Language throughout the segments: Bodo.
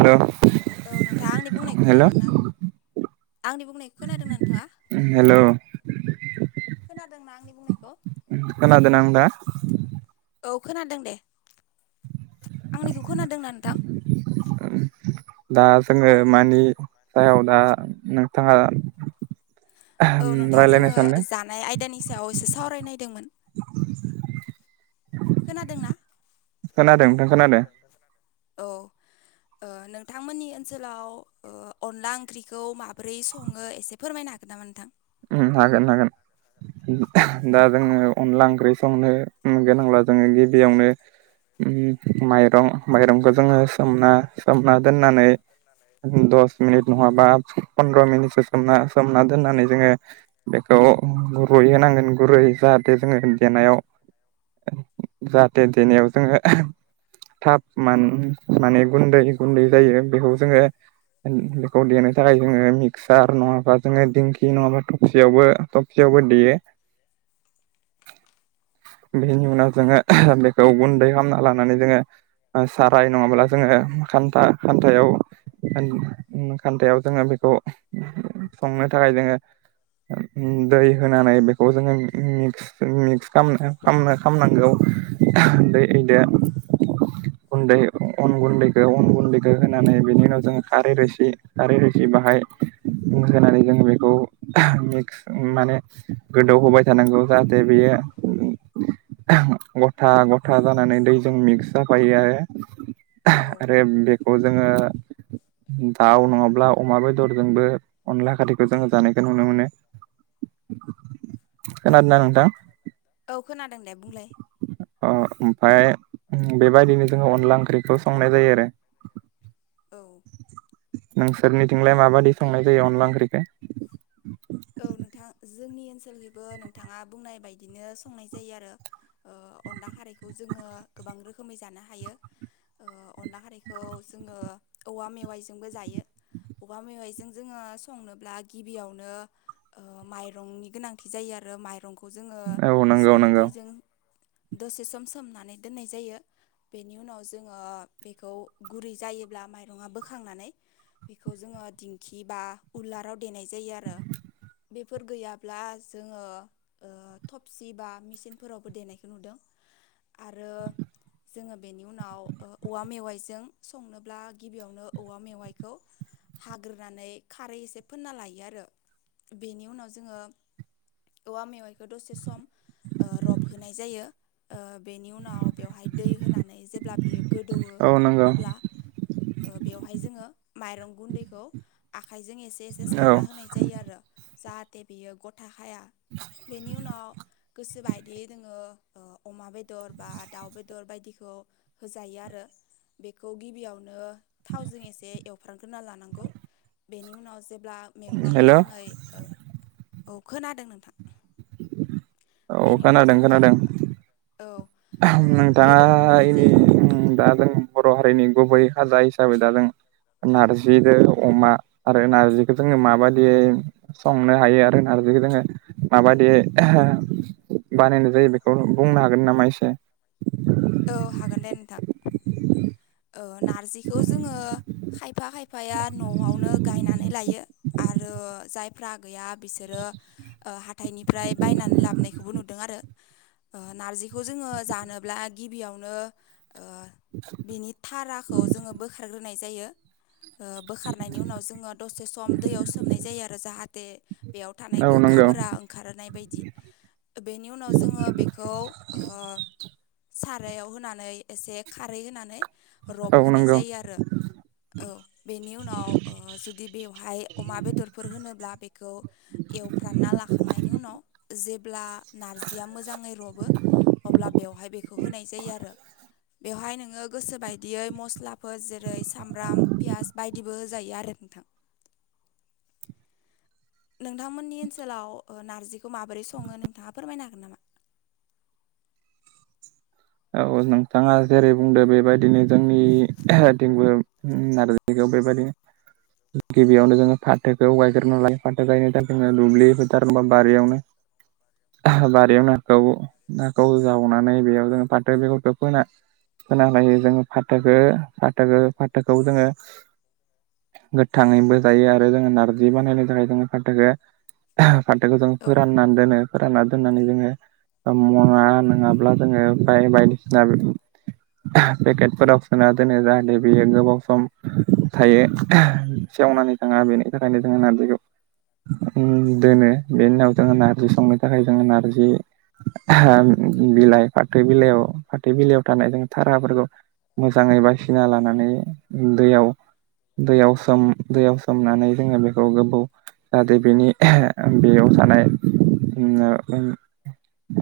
हेल'। औ नोंथाङा आंनि बुंनायखौ हेल' खोनादोंना? आंनि बुंनाय खोनादोंना नोंथाङा हेल' खोनादोंना आंनि। बुंनायखौ खोनादों ना नोंथाङा? औ खोनादों दे आंनिखौ खोनादोंना नोंथां। दा जोङो मानि सायाव दा नोंथाङा। औ नोंथां रायलायनो जोङो सानदों? जानाय आयदानि सायाव एसे सावरायनायदोंमोन। खोनादोंना? खोनादों नोंथां खोनादों। औ। ओ नोंथांमोननि ओनसोलाव ओ अनला ओंख्रिखौ माबोरै सङो एसे फोरमायना। हागोन नामा नोंथां। उम हागोन हागोन दा जोङो। अनला ओंख्रि संनो गोनांब्ला जोङो गिबियावनो। उम माइरं माइरंखौ जोङो सोमना सोमना दोननानै। दस मिनिट नङाबा फन्द्र मिनिटसो सोमना सोमना दोननानै जोङो। बेखौ गुरै होनांगोन गुरैयै जाहाथे जोङो देनायाव। जाहाथे देनायाव जोङो। थाब मान माने गुन्दै गुन्दै जायो बेखौ जोङो। बेखौ देनो थाखाय जोङो मिक्सार नङाबा जोङो दिंखि नङाबा। टफसियावबो टफसियावबो देयो। बेनि उनाव जोङो बेखौ गुन्दै खालामना लानानै जोङो। साराय नङाब्ला जोङो खान्था खान्थायाव खान खान्थायाव जोङो बे। खौ संनो थाखाय जोङो ओ दै होन नानै बेखौ जोङो मि मिक्स मिक्स खाम खाम खामनांगौ। उन्दै दो उन्दै अन गुन्दैखो अन गुनन्दैखौ होनानै बे उनाव जोङो। खारै रोसि खारै रोसि बाहाय होनानै जोंङो बेखौ। मिक्स माने गोदौ होबाय थानांगौ जाहाथे बेयो उम। गथा गथा जानानै दैजों मिक्स जाफायो। औ आरो बेखौ जोङो। दाउ नङाब्ला अमा बेदरजोंबो अनला खारैखौ जों जानायख बे नुनो मोनो। औ खोनादोंना नोंथां औ खोनादोंले बुंलाय। अ ओमफ्राय उम बेबायदिनो जोङो अनला ओंख्रिखौ संनाय जायो आरो। औ। नोंसोरनिथिंलाय माबायदि संनाय जायो अनला ओंख्रिखो। औ नोंथां जोंनि ओनसोलनिबो नोंथाङा बुंनाय बायदिनो संनाय जायो आरो। ओ अनला खारैखौ जोङो गोबां रोखोमै जानो हायो। ओ अनला खारैखौ जोङो औवा मेवाइजोंबो जायो। अबेबा मेवाइजों जोङो संनोब्ला गिबियावनो। ओ माइरंनि गोनांथि जायो आरो माइरं। खौ जोङो औ नंगौ सोम नंगौ दैजों दसे सम सोमनानै दोननाय जायो। बेनि उनाव जोङो बेखौ गुरै जायोब्ला माइरङा बोखांनानै। बेखौ जोङो दिंखि बा उलाराव देनाय जायो आरो। बेफोर गैयाब्ला जोङो ओ थबसि बा मिसिनफोरावबो देनायखौ नुदों। आरो जोङो बेनि उनाव औवा मेवाइजों संनोब्ला गिबियावनो औवा मेवाइखौ। हाग्रोनानै खारै एसे फोनना लायो आरो बेनि उनाव जोङो औवा मेवाइखौ दसे सम ओ रब होनाय जायो ओ बेनि उनाव बेवहाय दै होनानै जेब्ला बियो गोदौवो औ नंगौ अब्ला ओ बेवहाय जोङो माइरं गुन्दैखौ आखाइजों एसे एसे औ सारना होनाय जायो आरो। जाहाथे बियो ग'थाखाया बेनि उनाव गोसोबायदि जोङो ओ अमा बेदर बा दाउ बेदर बायदिखौ होजायो आरो। बेखौ गिबियावनो थावजों एसे एवफ्रामग्रोना लानांगौ बेनि उनाव जेब्ला मैगङा हेल' मोजाङै औ खोनादों नोंथां औ बेनि उनाव खोनादों जोङो खोनादों। औ ओ नोंथाङा बेदरखौ होनाय एनि जायो आरो दा जों बर' हारिनि गुबै हाजा हिसाबै दा जों नारजिजों अमा आरो नार्जिखौ जोङो माबायदियै संनो हायो आरो नार बेखो जोङो माबायदि बानायनाय जायो बेखौ बुंनो हागोन नामा एसेजी औ हागोन [unintelligible] ओ नारजिखौ जोङो खायफा खायफाया न'आवनो गायनानै लायो। आरो जायफ्रा गैया बिसोरो ओ हाथाइनिफ्राय बायनानै लाबनायखौबो नुदों आरो। ओ नारजिखौ जोङो जानोब्ला। गिबियावनो ओ बिनि थाराखौ जोङो बोखारग्रोनाय जायो। ओ बोखारनायनि उनाव जोङो दसे सम दैयाव सोमनाय जायो आरो जाहाथे बेयाव थानाय औ नंगौ गोखाफोरा ओंखारोनाय बायदि बेनि उनाव जोङो बेखौ ओ सारायाव होनानै एसे खारै होनानै औ रब होनाय नंगौ जायो आरो। औ बेनि उनाव ओ जुदि बेवहाय अमा बेदरफोर होनोब्ला बेखौ। एवफ्रामना लाखांनायनि उनाव जेब ब्ला नारजिया मोजाङै रबो अब्ला बेवहाय बेखौ होनाय जायो आरो। बेवहाय नोङो गोसो बायदियै मस्लाफोर जेरै सामब्राम फियास बायदिबो होजायो आरो नोंथां। [unintelligible] नोंथांमोननि ओनसोलाव ओ नारजिखौ माबोरै सङो नोंथाङा फोरमायनो हागोन नामा? [unintelligible] औ नोंथाङा जेरै बुंदो बेबायदिनो जोंनिथिंबो उम नारजिखौ बेेबादिनो गिबियावनो जोङो फाथोखौ गायग्रोनो लायो फाथो गायनो थाखाय जोङो दुब्लि होथारबा बारियावनो बारियाव नाखौ नाखौ जावनानै बेयाव जों फाथो बेगरखौ फोना फोना लायो जोङो फाथोखो फाथोखो फाथोखौ जोङो। गोथाङैबो जायो आरो जोङो नारजि बानायनो थाखाय जोङो फाथोखो फाथोखौ जों औ फोराननानै दोनो फोरानना दोननानै जोङो म'ना नङाब्ला जोङो बाय बायदिसिना बे पेकेटफोराव सोना दोनो जाहाथे बियो गोबाव सम थायो। सेवनानै थाङा बेनि थाखायनो जोङो नारजिखौ उम दोनो बे उनाव जोङो नारजि संनो थाखाय जोङो नारजि बिलाइ फाथो बिलाइयाव फाथो बिलाइयाव थानाय जों थाराफोरखौ मोजाङै बायसिना लानानै दैयाव दैयाव सोम दैयाव सोमनानै जोङो बेखौ गोबौ जाहाथे बेनि बेयाव थानाय। उम ओ उम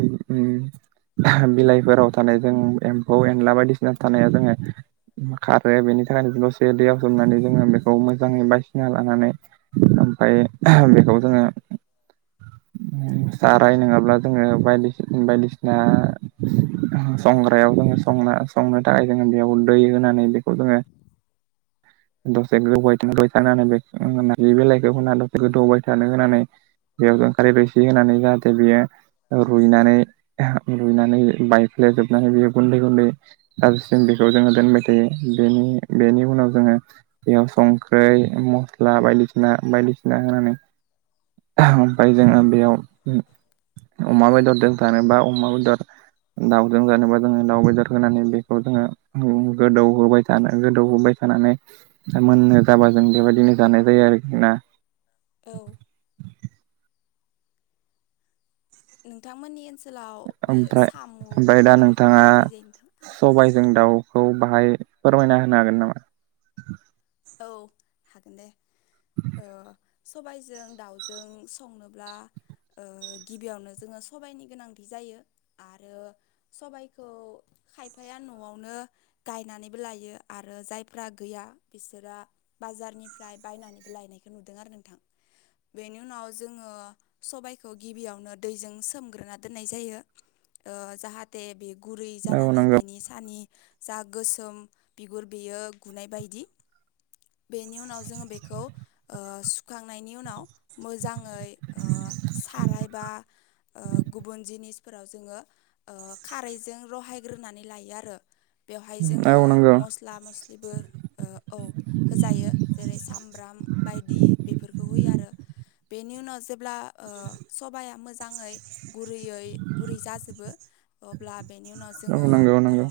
उ उम उम बिलाइफोराव थानाय जों एम्फौ एनला बायदिसिना थानाया जोङो खा ओमफ्राय बेनि थाखायनो दसे दैयाव सोमनानै जोङो बेखौ मोजाङै बासिना लानानै। ओमफ्राय बेखौ जोङो। साराय नङाब्ला जोङो बायदिसि बायदिसिना। [inaudible] संग्रायाव जोङो संना संनो थाखाय जोङो बेयाव दै होनानै बेखौ जोङो। [inaudible] दसे गोबावै थाबाय थानो होनानै बे बेलाइखौ होना दसे गोदौबाय थानो होनानै बेयाव जा खारै रोसि होनानै जाहाथे बियो रुइनानै रुइनानै बायफ्ले जोबनानै बेयो गुन्दै गुन्दै गाज्रिसिम बेखौ जोङो दोनबाय थायो बेनि बेनि उनाव जोङो बेयाव संख्रै मस्ला बायदिसिना बायदिसिना होनानै। ओमफाय जोङो बेयाव अमा बेदरजों जानोबा अमा बेदर [inaudible] दाउजों जानोबा जोङो दाउ बेदर होनानै बेखौ जोङो गोदौ होबाय थानो गोदौ होबाय थाना। माने मोननो जाबा जों बेबायदिनो जानाय जायो आरोखि ना। औ नोंथांमोननि ओनसोल। ओमफ्राय ओमफ्राय दा ओंख्रिखौ नोंथाङा माबोरै जायो नोंथां सबाइजों दाउ। खौ बाहाय फोरमायना होनो हागोन नामा। औ हागोन दे। सबायजों दाउजों संनोब्ला। ओ गिबियावनो जोङो सबाइनि गोनांथि जायो आरो सबायखौ। खायफाया न'आवनो गायनानैबो लायो आरो जायफ्रा गैया। बिसोरा बाजारनिफ्राय बायनानैबो लायनायखौ नुदों आरो नोंथां। बेनि उनाव जोङो सबायखौ गिबियावनो दैजों सोमग्रोना दोननाय जायो। ओ जाहाथे बि। गुरै औ जानानै नंगौ बेनि सानि जा गोसोम बिगुर बेयो गुनाय बायदि। बेनि उनाव जोङो बेखौ ओ सुखांनायनि उनाव मोजां। ओमफाय ओ सारायबा ओ। गुबुन जिनिसफोराव जोङो ओ खारैजों रहायग्रोनानै लायो आरो। बेवहाय जोङो औ नंगौ मस्ला मस्लिबो ओ। औ होजायो जेरै सामब्राम बायदि बेफोरखौ होयो आरो। बेनि उनाव। जेब्ला ओ सबाया मोजाङै गुरैयै गुरै जाजोबो अब्ला। बेनि उनाव औ जोङो नंगौ ओ नंगौ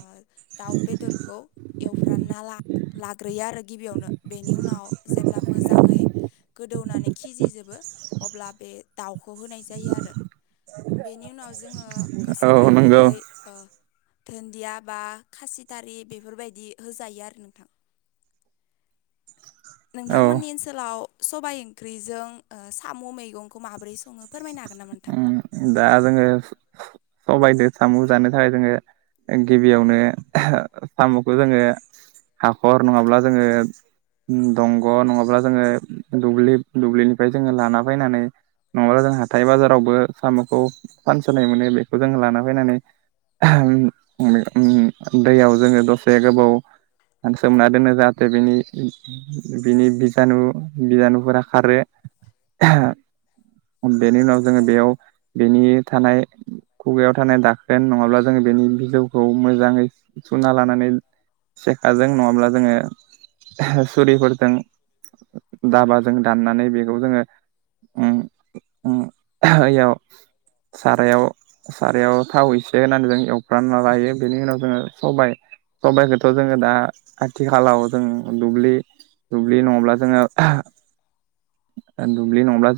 दाउ बेदरखौ एवफ्राना लाग गैया आरो गिबियावनो बेनि उनाव जेब्ला मोजाङै। दौनानै खिजि होजोबो अब्ला बे दाउखौ होनाय जायो आरो बिनि उनाव जों। जोङो गोसो औ नंगौ बायदियै ओ। दुन्दिया बा खासिथारि बेफोरबायदि होजायो आरो नोंथां। औ नोंथांमोननि ओनसोलाव। सबाय ओंख्रिजों साम' मैगंखौ माबोरै सङो फोरमायनो हागोन नामा नोंथां। दा जोङो सबायदो सामु जानो थाखाय जोङो। गिबियावनो सामुखौ जोङो हाखर नङाब्ला जोङो। दंग' नङाब्ला जोङो दुब्लिनिफ्राय जोङो लाना फैनानै। नङाब्ला जों हाथाय बाजारावबो साम'खौ फानस'नाय मोनो बेखौ जों लाना फैनानै। उम दैयाव जोङो दसे गोबाव। सोमना दोनो जाहाथे बिनि बिनि बिजानु बिजानुफोरा खारो। बेनि उनाव जोङो औ बेयाव बेनि थानाय। खुगायाव थानाय दाखोन नङाब्ला जोङो बेनि बिजौखौ मोजाङै सुना लानानै। सेखाजों नङाब्ला जोङो सुरिफोरजों। दाबाजों दाननानै बेखौ जोङो। ओम उम याव [inaudible] सारायाव सारायाव थाव एसे होनानै जों एवफ्रनानै लायो बेनि उनाव जोङो सबायाइ सबायाइखौथ' जोङो दा आथिखालाव जों दुब्लि दुब्लि नङाब्ला जोङो दुब्लि नङाब्ला ज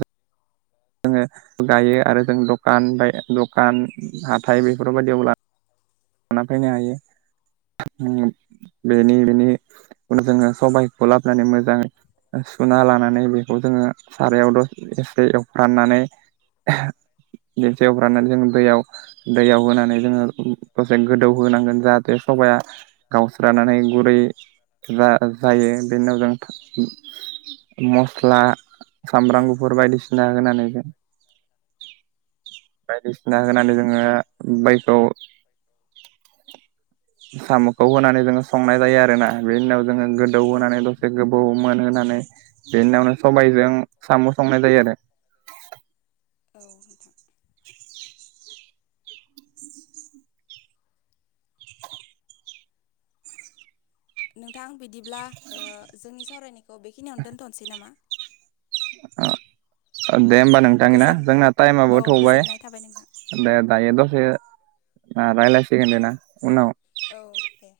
जोङो गायो आरो जों दखान बाय दखान हाथाइ बेफोरबायदि अब्ला लाना फैनो हायो। बेनि बेनि उनाव जोङो सबायखौ लाबोनानै मोजाङै सुना लानानै बेखौ जोङो सारायाव दस एसे एवफ्राननानै एवफ्रनानै जों दैयाव दैयाव होनानै जोङो। दसे गोदौहांगोन जाहाथे सबाया गावस्रानानै गुरै जा जायो बेनि उनाव जों मस्ला औ सामब्राम गुफुर बायदिसिना होनानैबो बायदिसिना होनानै जोङो बायखौ साम'खौ होनानै जोङो संनाय जायो आरोना बेनि उनाव जोङो औ गोदौहोनानै दसे गोबाव मोनहोनानै बेनिनावनो सबायजों साम' संनाय जायो आरो [inaudible] नोंथां बिदिब्ला जोंनि ओ सावरायनायखौ बेखिनियावनो दोनथ'नोसै नामा औ दे होमबा औ नोंथां ना गोजोन जोंना टाइमाबो औ थौबाय गोजोननाय थाबाय नोंथां दे दायो दसे ओ रायलायसिगोन दे ना उनाव औ दे